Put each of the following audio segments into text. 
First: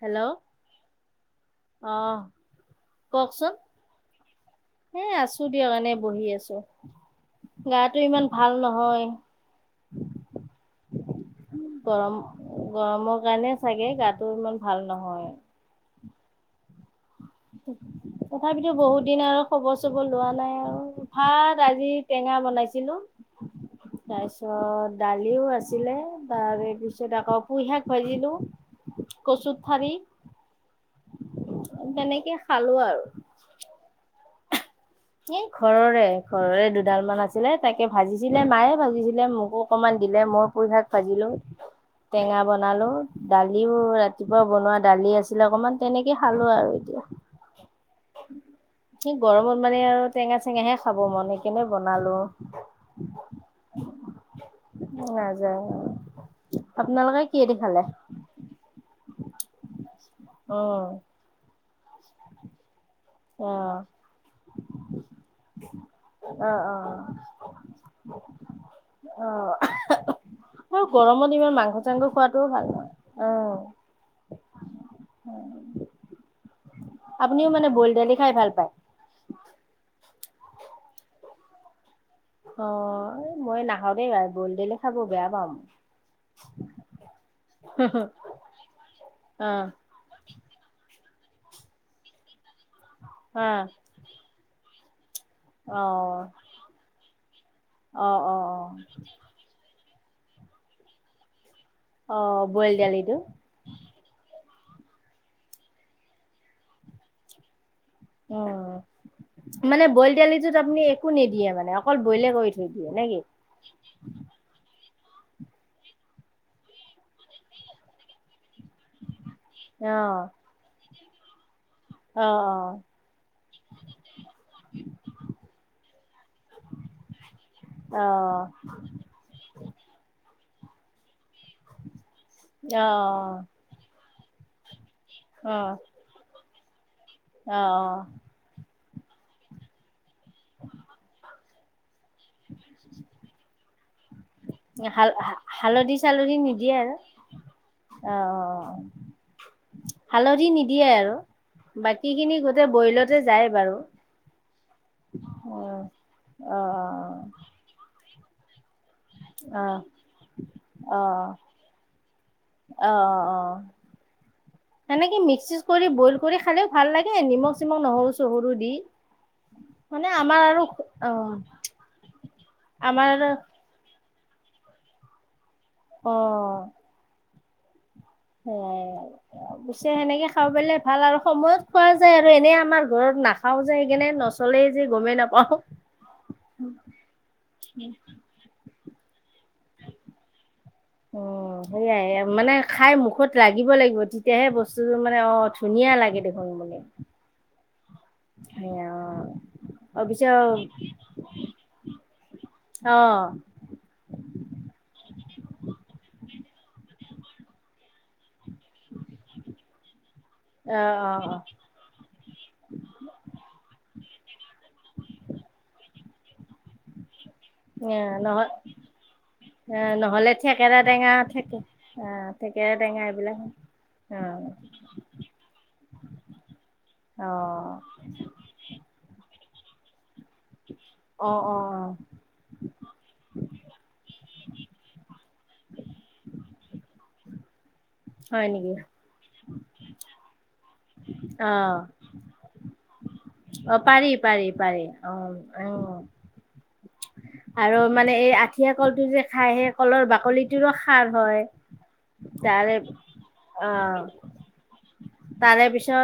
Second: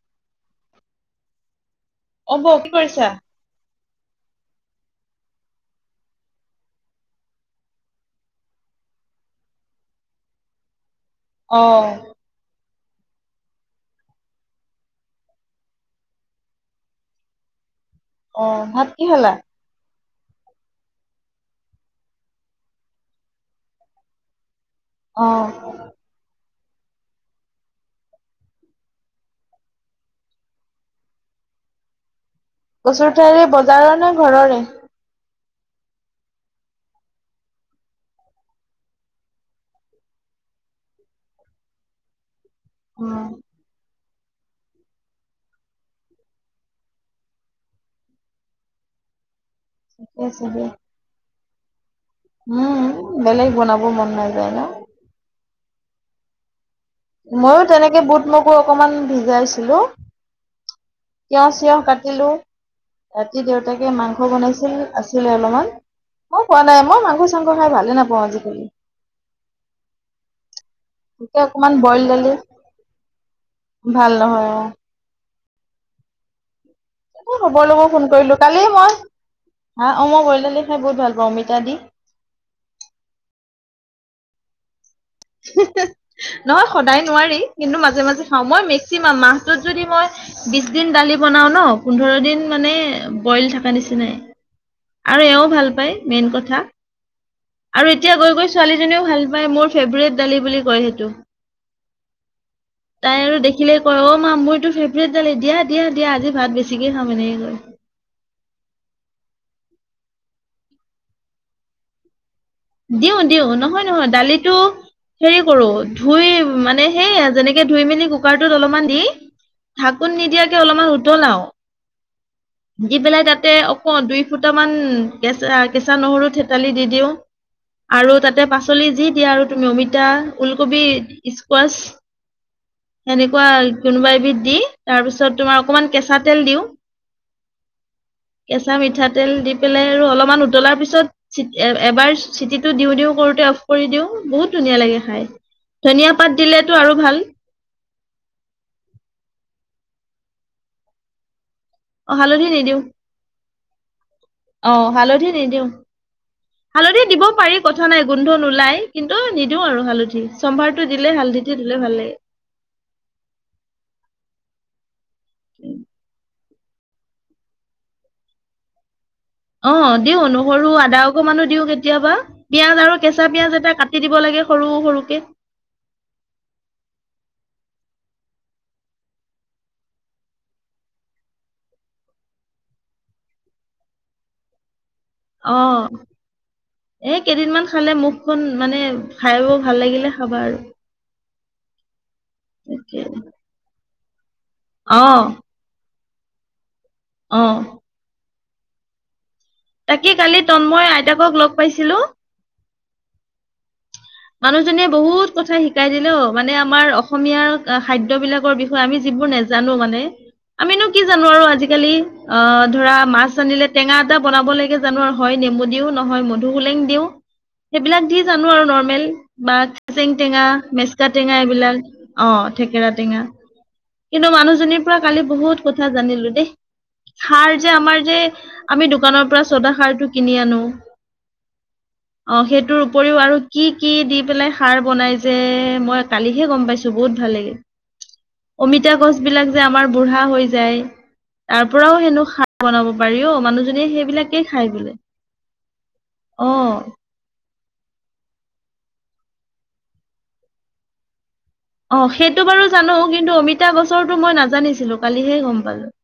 Hello. অ, বোঁ কি কৰিছা? কওকচোন এ, আছো দিয়া কাৰণে বহি আছো গাটো ইমান ভাল নহয়। [unintelligible] আহ। গৰম গৰমৰ কাৰণে চাগে গাটো ইমান ভাল নহয়। অ তথাপিতো ভাত বহুত কি দিন খালা? আৰু খবৰ-চবৰ- লোৱা নাই আৰু ভাত আজি টেঙা বনাইছিলোঁ। তাৰ অ অ দালিও আছিলে। তাৰ তাৰপিছত আকৌ পুইশাক ভাজিঁলো, কচুৰ ঠাৰি। তেনেকে। খালো আৰু কচুৰ ঠাৰি বজাৰৰ নে ঘৰৰে? এ, ঘৰৰে। ঘৰৰে দুডাল মান আছিলে তাকে ভাজিছিলে মায়ে ভাজিছিলে মোকো অকনমান দিলে। মই পুই শাক ভাজিলো টেঙা বনালো অ দালিও ৰাতি ৰাতিপুৱা বনোৱা দালি আছিলে অকমান তেনেকে খালো আৰু এতিয়া। সেই গৰমত মানে আৰু ঠিকে আছে দিয়া। টেঙা-চেঙাহে খাব মন একনে বন উম, বেলেগ বনাব মন ন যায় ন? নাযায়। আপোনালোকে কিহেদি মইও খালে? তেনেকে বুট মকো অকমান ভিজাইছিলো। উম তিঁয় চিয়হ কাটিলো। ৰাতি- অ দেউতাকে মাংস বনাইছিল আছিলে অলপমান। মই অ খোৱা অ নাই মই মাংস-চাংস খাই ভালে নাপাওঁ আজিকালি। অ। আৰু গৰমত এতিয়া ইমান অকমান বইল মাংস-চাংস দালি খোৱাাতটোও ভাল নহ আহ। ভাল নহয় অ। উম। খবৰ লব ফোন দালি খাই কৰিলো ভাল কালি পায়? মই আহ অ, মই গলো। দালি খাই বহুত ভাল পাওঁ অমিতা দি। অ, মই নাখাওঁ দেই দাইল বইল কৰিলে বেয়া পাওঁ। নহয় সদায় নোৱাৰি। কিন্তু, মাজে-মাজে খাওঁ। মই মেক্সিমাম মাহটোত যদি মই বিশ দিন দালি বনাও ন পোন্ধৰ দিন মানে বইল থকা নিচি নাই। আৰু এওঁও ভাল অ অ পায়, মেইন কথা। আৰু অ এতিয়া গৈ অ গৈ ছোৱালীজনীও ভাল পায়। মোৰ ফেভৰেট দালি বুলি কয় সেইটো। অ অ বইল দালিটো তাই আৰু দেখিলে কয় অ, মা মোৰতো ফেভটালি দিয়া দিয়া দিয়া আজি ভাত বেছিকে খাম এনেকে কয়। অহ, মানে বইল দালিটোত আপুনি একো নিদিয়ে মানে অকল বইলে কৰি থয়? দিওঁ দিওঁ। নহয়, নহয় দালিতো হেৰি কৰো ধুই মানে সেইয়া যেনেকে ধুই মেলি কুকাৰটোত অলপমান দি ঢাকোন অ', নিদিয়াকে অলপমান উতলাও। অ। শিকি পেলাই তাতে অক দুই ফুটামান কেঁচা কেঁচা নহৰু থেতালি দি দিওঁ। আৰু তাতে অ', পাচলি যি দিয়া আৰু তুমি অমিতা, ওলকবি। স্কোৱাচ। অ', সেনেকুৱা কোনোবা এবিধ দি তাৰপিছত তোমাৰ অকমান কেঁচা তেল দিওঁ। অহ অ। কেঁচা মিঠাতেল দি পেলাই আৰু অলপমান উতলাৰ পিছত এবাৰ চিটিটো দিও দিও কৰোতে অফ কৰি দিওঁ। বহুত ধুনীয়া লাগে হাল খাই। ধনিয়া পাত দিলেতো আৰু ভাল। অ অ অ অ হালধি নিদিয়ে আৰু। বাকী অ খিনি হালধি গোতে নিদিওঁ বইলতে যায় বাৰু অ হালধি নিদিওঁ অ', অ', হালধি দিব পাৰি কথা নাই গোন্ধ নোলাই কিন্তু নিদিও অ', আৰু হালধি চম্ভাৰটো অ', দিলে হালধিটো দিলে ভাল লাগে। অ অ অ সেনেকে মিক্সি কৰি বইল কৰি খালেও ভাল লাগে নিমখ চিমখ নহৰু চহৰু দি অ মানে দিও আমাৰ আৰু নহৰু আদা অ', অকমানো দিও কেতিয়াবা পিয়াজ আৰু আমাৰ কেঁচা পিয়াজ এটা কাট দিব লাগে সৰু সৰুকে অ পিছে সেনেকে খাব পৰিলে ভাল আৰু সময়ত খোৱা যায় আৰু এনে আমাৰ ঘৰত নাখাও যে সেইকাৰণে নচলেই। যে গমেই নাপাওঁ। অ এ কেইদিনমান খালে মুখখন মানে। খাই বই ভাল লাগিলে খাবা আৰু অ সেয়াই মানে খাই তাকে মুখত লাগিব লাগিব তেতিয়াহে বস্তুটোৰ মানে অ ধুনীয়া লাগে দেখোন অ সে অ তাকে কালি অবিচেয় তন্ময় আইতাকক লগ পাইছিলো অহ মানুহজনীয়ে বহুত কথা শিকাই দিলেও মানে আমাৰ অসমীয়াৰ খাদ্য বিলাকৰ বিষয়ে আমি বোৰ নাজানো মানে আমিনো অ কি অ জানো আৰু আজিকালি অ ধৰা মাছ আনিলে টেঙা এটা বনাব লাগে জানো আৰু হয় নেমু দিও নহ- মধুহুলেং দিওঁ এ সেইবিলাক দি নহ জানো আৰু নৰ্মেল বা এ কেচেং নহ'লে টেঙা থেকেৰা মেচকা টেঙা থাকে এইবিলাক অ থেকেৰা টেঙা এইবিলাক অ কিন্তু মানুহজনীৰ পৰা কালি বহুত কথা জানিলো দেই। অ খাৰ যে আমাৰ যে আমি দোকানৰ পৰা চদা খাৰটো কিনি আনো অ অ অ অ সেইটোৰ উপৰিও আৰু কি কি দি পেলাই খাৰ বনাই যে মই কালিহে গম পাইছো বহুত ভাল লাগে। হয় নেকি অমিতা গছ বিলাক যে আমাৰ বুঢ়া হৈ যায়। অ তাৰ পৰাও হেনো খাৰ বনাব পাৰি অ মানুহজনীয়ে পাৰি পাৰি সেইবিলাকেই খাই পাৰি বোলে। অ অ অ আৰু মানে এই আঠিয়া কলটো যে খাই সেই কলৰ বাকলিটোৰো খাৰ হয়। অ সেইটো বাৰু তাৰে জানো কিন্তু অ অমিতা গছৰটো মই নাজানিছিলো কালিহে গম পালোঁ।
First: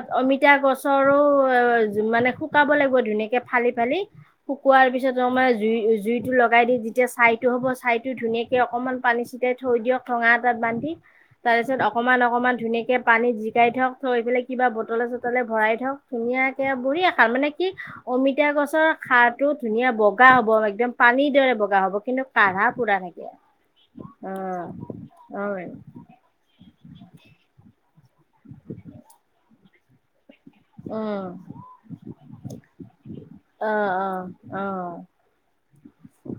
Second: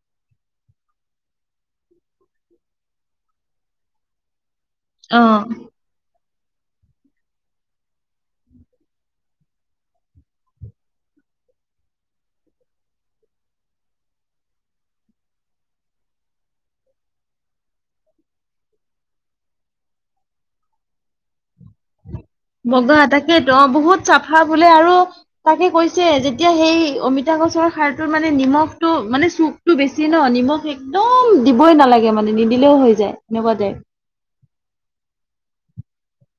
আ গছৰো অ যিমানে শুকাব লাগিব ধুনীয়াকে ফালি ফালি শুকোৱাৰ পিছত অ মানে জুই জুইটো লগাই দি যেতিয়া ছাইটো হ'ব ছাইটো ধুনীয়াকৈ অকণমান পানী ছিটাই থৈ দিয়ক থোঙা এটাত বান্ধি তাৰ পিছত অকমান অকমান ধুনীয়াকে পানীত জিকাই থক থৈ পেলাই কিবা বটলে চটলে ভৰাই থওঁক ধুনীয়াকে বুঢ়ি এ খাৰ মানে কি অমিতা গছৰ খাৰটো ধুনীয়া বগ- বগা হ'ব একদম পানীৰ দৰে বগা হ'ব কিন্তু কাঢ়া বগা পুৰা থাকে তাকে অ বহুত অ', চাফা বোলে অ', আৰু তাকে কৈছে যেতিয়া সেই অমিতা গছৰ খাৰটো মানে নিমখটো মানে চুকতো বেছি ন নিমখ একদম অ', দিবই নালাগে মানে নিদিলেও হৈ যায় এনেকুৱা অ', যায়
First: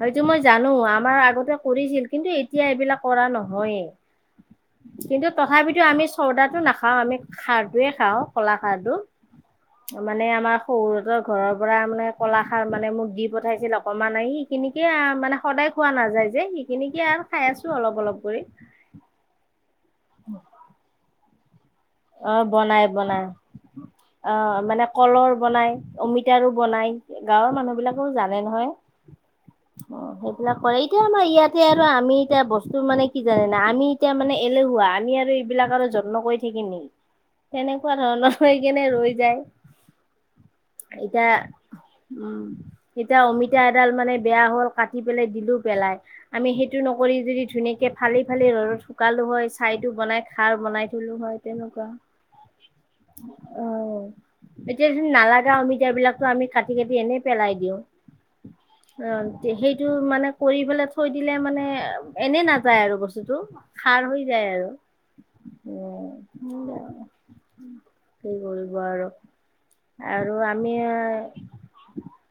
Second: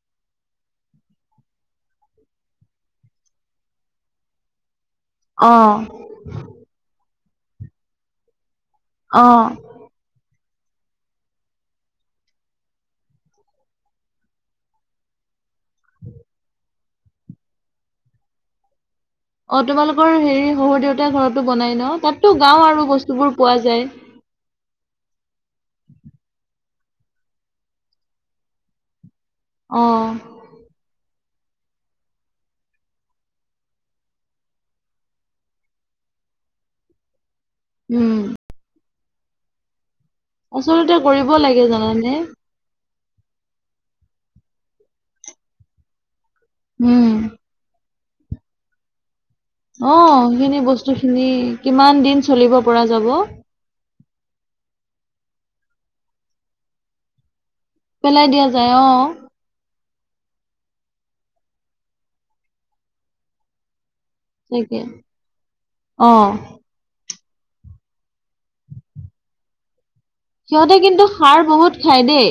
সেইটো মই জানো আমাৰ আগতে কৰিছিল কিন্তু এতিয়া এইবিলাক কৰা নহয়। [inaudible] কিন্তু অ তথাপিতো আমি চৰ্দাটো নাখাও আমি খাৰটোয়ে খাওঁ কলা খাৰটো অ মানে আমাৰ শহুৰহতৰ ঘৰৰ পৰা মানে কলাখাৰ মানে মোক দি পঠাইছিল অকমান আহি সেইখিনিকে মানে সদায় খোৱা নাযায় যে সেইখিনিকে আৰু খাই আছো অলপ অলপ কৰি অ তোমালোকৰ হেৰি শহুৰ দেউতাই ঘৰতো বনাই না অ বনায় বনায় অ মানে কলৰ বনাই অমিতাৰো বনাই গাঁৱৰ মানুহ বিলাকেও জানে নহয় অ সেইবিলাক কৰে এতিয়া আমাৰ। ইয়াতে আৰু আমি এতিয়া বস্তু মানে কি জানা আমি এতিয়া মানে এলেহুৱা আমি আৰু এইবিলাক আৰু যত্ন কৰি? কৈ থিকিম নেকি তেনেকুৱা উম ধৰণৰ হৈ কেনে ৰৈ যায়। আচলতে এতিয়া কৰিব লাগে জানানে? এতিয়া অমিতা এডাল মানে বেয়া হ'ল কাটি পেলাই দিলো পেলাই? আমি সেইটো উম নকৰি যদি ধুনীয়াকে ফালি ফালি ঘৰত শুকালো হয়। ছাই টো অ বনাই খাৰ সেইখিনি বনাই বস্তু থলো খিনি হয় তেনে‌ কিমান দিন চলিব পৰা যাব। এতিয়া নালাগা অমিতাবিলাক ত আমি কাটি কাতি এনেই পেলাই দিওঁ পেলাই দিয়া যায় অ। টো মানে কৰি পেলাই থৈ দিলে মানে এনেই নাযায় আৰু বস্তুতটো? খাৰ হৈ যায় আৰু। তাকে অ কি কৰিব আৰু। আৰু আমি সিহঁতে কিন্তু শাৰ বহুত খায় দেই।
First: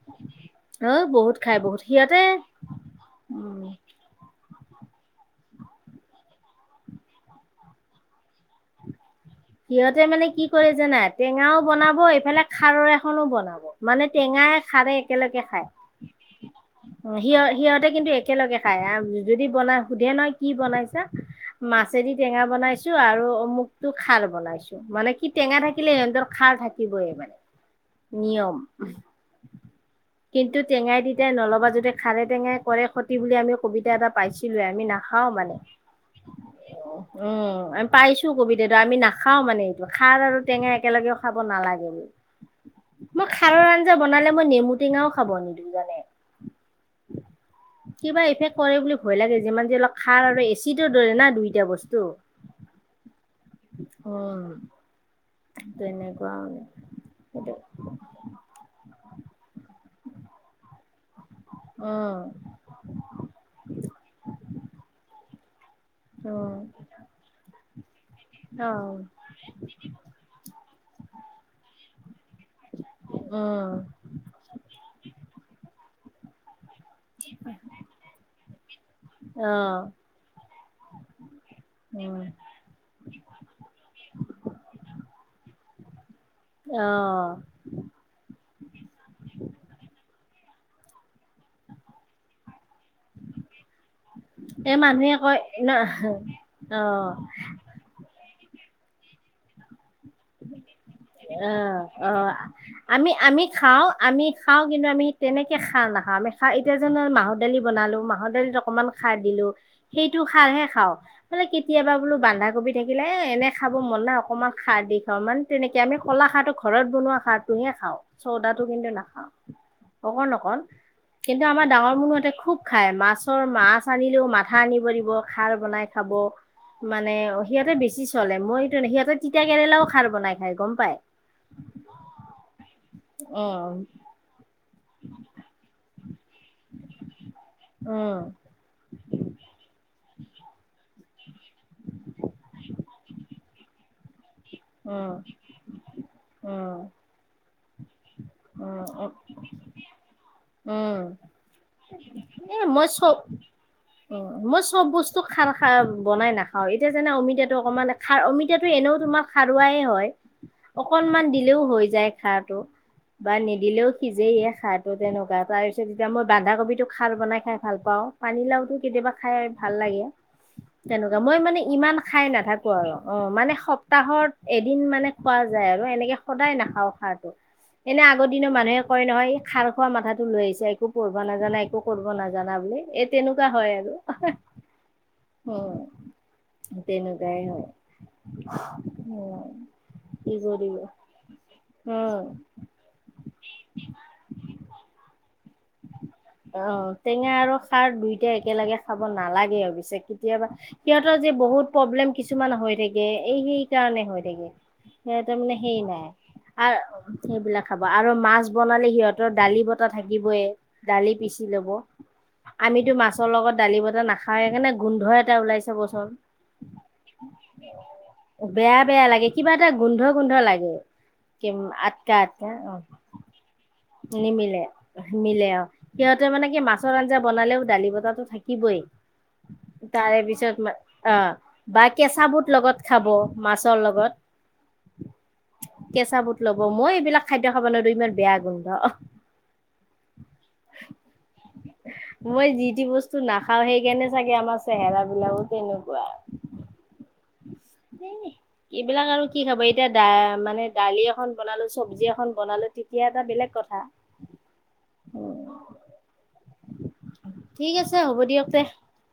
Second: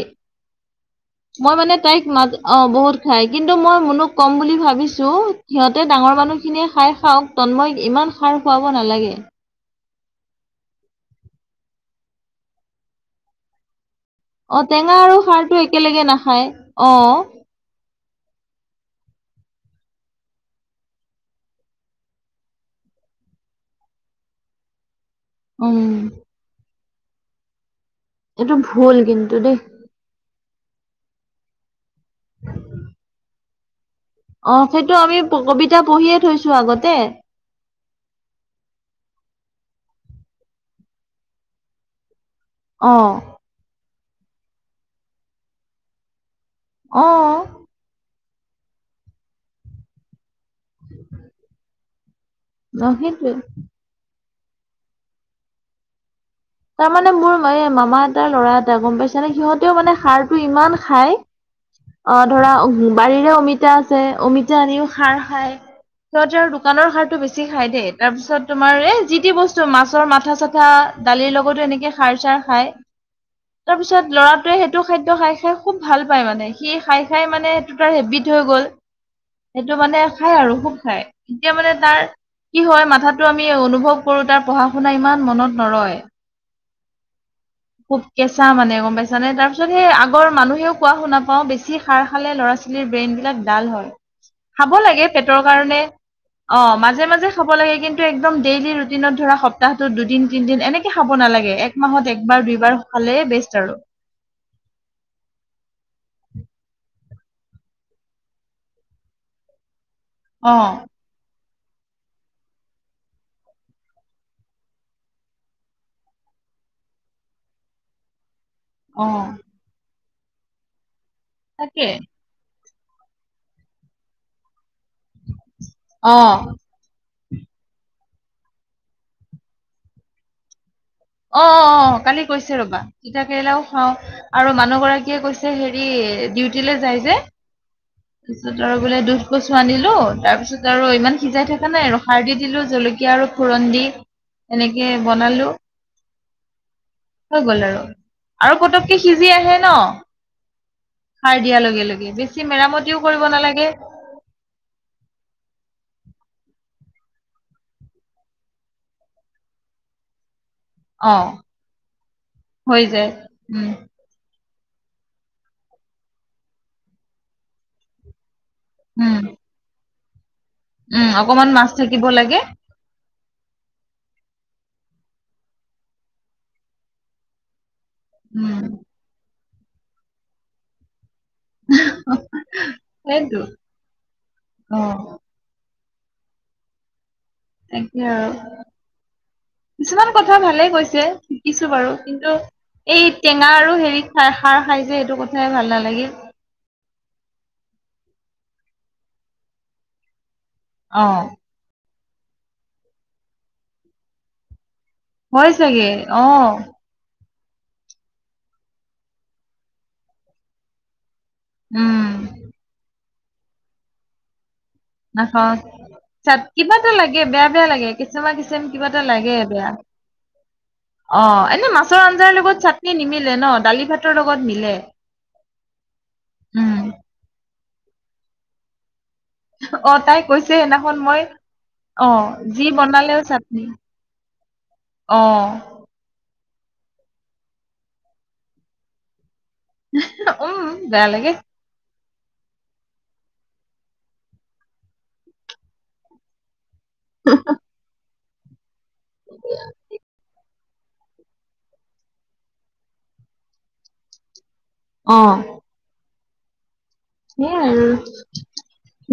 অ বহুত খাই মই মানে বহুত তাইক সিহঁতে মাজ অ বহুত খাই কিন্তু উম মই মোনোক কম বুলি ভাব। ভাবিছো সিহঁতে ডাঙৰ মানুহখিনিয়ে খাই খাওক তন্ময় ইমান শাৰ খুৱাব নালাগে। সিহঁতে মানে কি কৰে জানাই টেঙাও বনাব এইফালে খাৰৰ এখনো বনাব। মানে টেঙাই অ খাৰে টেঙা আৰু একেলগে খাৰটো খায় একেলগে নাখায় অ সিহ সিহঁতে কিন্তু। একেলগে খাই আৰু যদি বনাই সুধে নহয় কি বনাইছা? মাছেদি টেঙা বনাইছো আৰু অমুকটো খাৰ। বনাইছো মানে কি টেঙা থাকিলে উম সিহঁতৰ খাৰ থাকিবই মানে। এইটো নিয়ম ভুল কিন্তু দেই। কিন্তু টেঙাই তিতাই নলবা যদি খাৰে টেঙাই কৰে ক্ষতি বুলি আমি। কবিতা এটা অ পাইছিলোৱে সেইটো আমি নাখাও মানে কবিতা পঢ়িয়ে থৈছো আগতে। উম আমি পাইছো কবিতটো আমি নাখাও মানে এইটো খাৰ আৰু টেঙা একেলগেও খাব নালাগে বোলে। অ মই খাৰৰ আঞ্জা বনালে মই নেমু টেঙাও খাব নিদো জানে আহ হে কৰে বুলি ভয় লাগে যিমান যে অলপ খাৰ আৰু এচিট দৰে না দুইটা বস্তু। নহেটোৱ? উম তেনেকে। তাৰমানে মোৰ এ মামা এটাৰ লৰা এটা গম পাইছানে সিহঁতেও মানে সাৰটো ইমান খাই। অ উম ধৰা বাৰীৰে অমিতা আছে অমিতা আনিও খাৰ খাই। সিহঁতে আৰু উম দোকানৰ শাৰতটো বেছি খাই দেই তাৰ পিছত অ তোমাৰ এ যি টি বস্তু মাছৰ মাথা চাথা। দালিৰ লগতো এনেকৈ সাৰ চাৰ। খাই উম তাৰপিছত লৰাটোৱে সেইটো খাদ্য খাই খাই খুব ভাল পায় মানে। সি খাই খাই মানে সেইটো তাৰ হেবিট হৈ গ'ল। অ সেইটো মানে খাই আৰু খুব খাই এতিয়া মানে তাৰ। উম কি হয় মাথাতো আমি অনুভৱ কৰো তাৰ পঢ়া শুনা ইমান মনত নৰয়। আহ খুব কেঁচা মানে গম পাইছা নে তাৰ পিছত সেই আগৰ মানুহেও কোৱা শুনা। অহ বেছি খাৰ খালে ল'ৰা ছোৱালীৰ ব্ৰেইন বিলাক ডাল হয়। খাব এই লাগে মানুহে কয় পেটৰ ন কাৰণে অ মাজে মাজে খাব লাগে কিন্তু এক। একদম ডেইলি ৰুটিনত ধৰা সপ্তাহটোত দুদিন তিদিন এনেকে খাব অ নালাগে এক মাহত। অ একবাৰ দুইবাৰ আমি খালে আমি বেষ্ট আৰু খাও আমি খাওঁ কিন্তু আমি তেনেকে খাৰ নাখাওঁ? আমি খা এতিয়া জানো মাহৰ দালি বনালো মাহৰ দালিত অকনমান খাৰ দিলো। সেইটো অ খালহে খাওঁ। মানে কেতিয়াবা বোলো বন্ধাকবি থাকিলে এ এনে খাব মন নাই অকণমান খাৰ দিশ। ধ মানে তেনেকে আমি কলা খাৰটো ঘৰত বনোৱা খাৰটোহে খাওঁ চৌদাটো কিন্তু অ নাখাওঁ? অকণ অকণ কিন্তু আমাৰ তাকে ডাঙৰ মানুহঁতে খুব খাই মাছৰ মাছ আনিলেও মাথা আন। কৰিব খাৰ বনাই খাব অ মানে। অ সিহঁতে বেছি চলে মই এইটো নাই সিহঁতে তিতা কেৰেলাও খাৰ বনাই খাই গম পায়। অ অ কালি কৈছে ৰবা তিতা কেৰেলাও উম খাও আৰু মানুহ। গৰাকীয়ে কৈছে হেৰি ডিউটিলে যায় যে। উম তাৰপিছত আৰু বোলে দুধ কচু আনিলো তাৰপিছত আৰু। ইমান সিজাই থকা নাই ৰ সাৰ দি দিলো জলকীয়া আৰু ফুৰন দি এনেকে উম বনালো। উম হৈ গল আৰু আৰু উম পতকে উম সিজি আহে ন। উম সাৰ দিয়া লগে লগে বেছি মেৰামতিও কৰিব নালাগে। অহ মই চব বস্তু খাৰ খাই বনাই নাখাওঁ। এতিয়া যেন অমিতাটো অকমান খাৰ অমিতাটো এনেও তোমাক শাৰুৱাইে হয়। অ অকনমান দিলেও হৈ যায় খাৰটো হৈ যায় বা উম নিদিলেও সিজেই। খাৰটো তেনেকুৱা তাৰ পিছত যেতিয়া মই বন্ধাকবিটো খাল বনাই খাই ভাল পাও পানীলাও। কেতিয়াবা উম খাই ভাল লাগে উম তেনেকুৱা মই অকমান মানে মাছ ইমান থাকিব খাই লাগে নাথাকো আৰু। অ মানে সপ্তাহত এদিন মানে খোৱা যায় আৰু এনেকে সদায় নাখাওঁ সাৰটো। এনে আগৰ দিনৰ উম মানুহে কয় নহয় এই খাৰ খোৱা মাথাটো লৈ আহিছে একো। কৰিব নাজানা একো কৰিব নাজানা বুলি এই সেইটো তেনেকুৱা হয় আৰু অ উম! তেনে। তাকে আৰু। উম! কিছুমান কি কথা ভালে কৰিব কৈছে শিকিছোঁ বাৰু উম। কিন্তু। এই টেঙা আৰু হেৰিত খাৰ খাই যে এইটো কথা। অ টেঙা আৰু খাৰ দুইটা একেলগে খাব নালাগে অৱশ্যে। কেতিয়াবা অ সিহঁতৰ যে বহুত প্ৰব্লেম কিছুমান হৈ থাকে এই সেই কাৰণে হৈ থাকে। সেই তাৰ হয় মানে হেই চাগে নাই অ আ। সেইবিলাক খাব আৰু মাছ বনালে সিহঁতৰ দালি বনোৱা থাকিবই দালি পিচ। লব উম আমিতো মাছৰ লগত দালি বতাহ নাখায়ে কাৰণে। গোন্ধ এটা নাখাওঁ ওলাই চাবচোন কিবা এটা লাগে বেয়া বেয়া লাগে কিছেমা কিছেম বেয়া কিবা এটা বেয়া লাগে কিবা বেয়া। এটা গোন্ধ গোন্ধ লাগে। অ এনেই মাছৰ আটকা আঞ্জাৰ আটকা লগত অ চাটনি নিমিলে ন দালি ভাত। নিমিলে, নিমিলে আৰু সিহঁতে মানে কি উম মাছৰ আঞ্জা বনাই। এফালেও দালি বতাহটো থাকিবই। [unintelligible] অ তাৰে তাই কৈছে পিছত সেইদিনাখন মই অ' বা অ কেঁচা বুট যি লগত খাব বনালেও চাটনি। মাছৰ লগত অহ। কেঁচা বুট লব মই এইবিলাক খাদ্য খাবলেটো ইমান বেয়া গোন্ধ পাওঁ। অ বেয়া লাগে। মই যি তি বস্তু নাখাওঁ সেইকাৰণে চাগে আমাৰ চেহেৰা বিলাকো তেনেকুৱা। [unintelligible] এ এইবিলাক আৰু কি খাব এতিয়া দা মানে। দালি এখন বনালো চব্জি এখন বনালো তেতিয়া এটা বেলেগ কথা। অ উম! সেইয়াই ঠিক আৰু আছে হ'ব দিয়ক তে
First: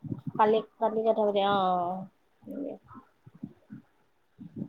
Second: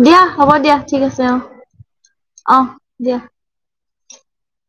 দিয়া কালি কালি থাক দিয় অ। অহ দিয়া। উ!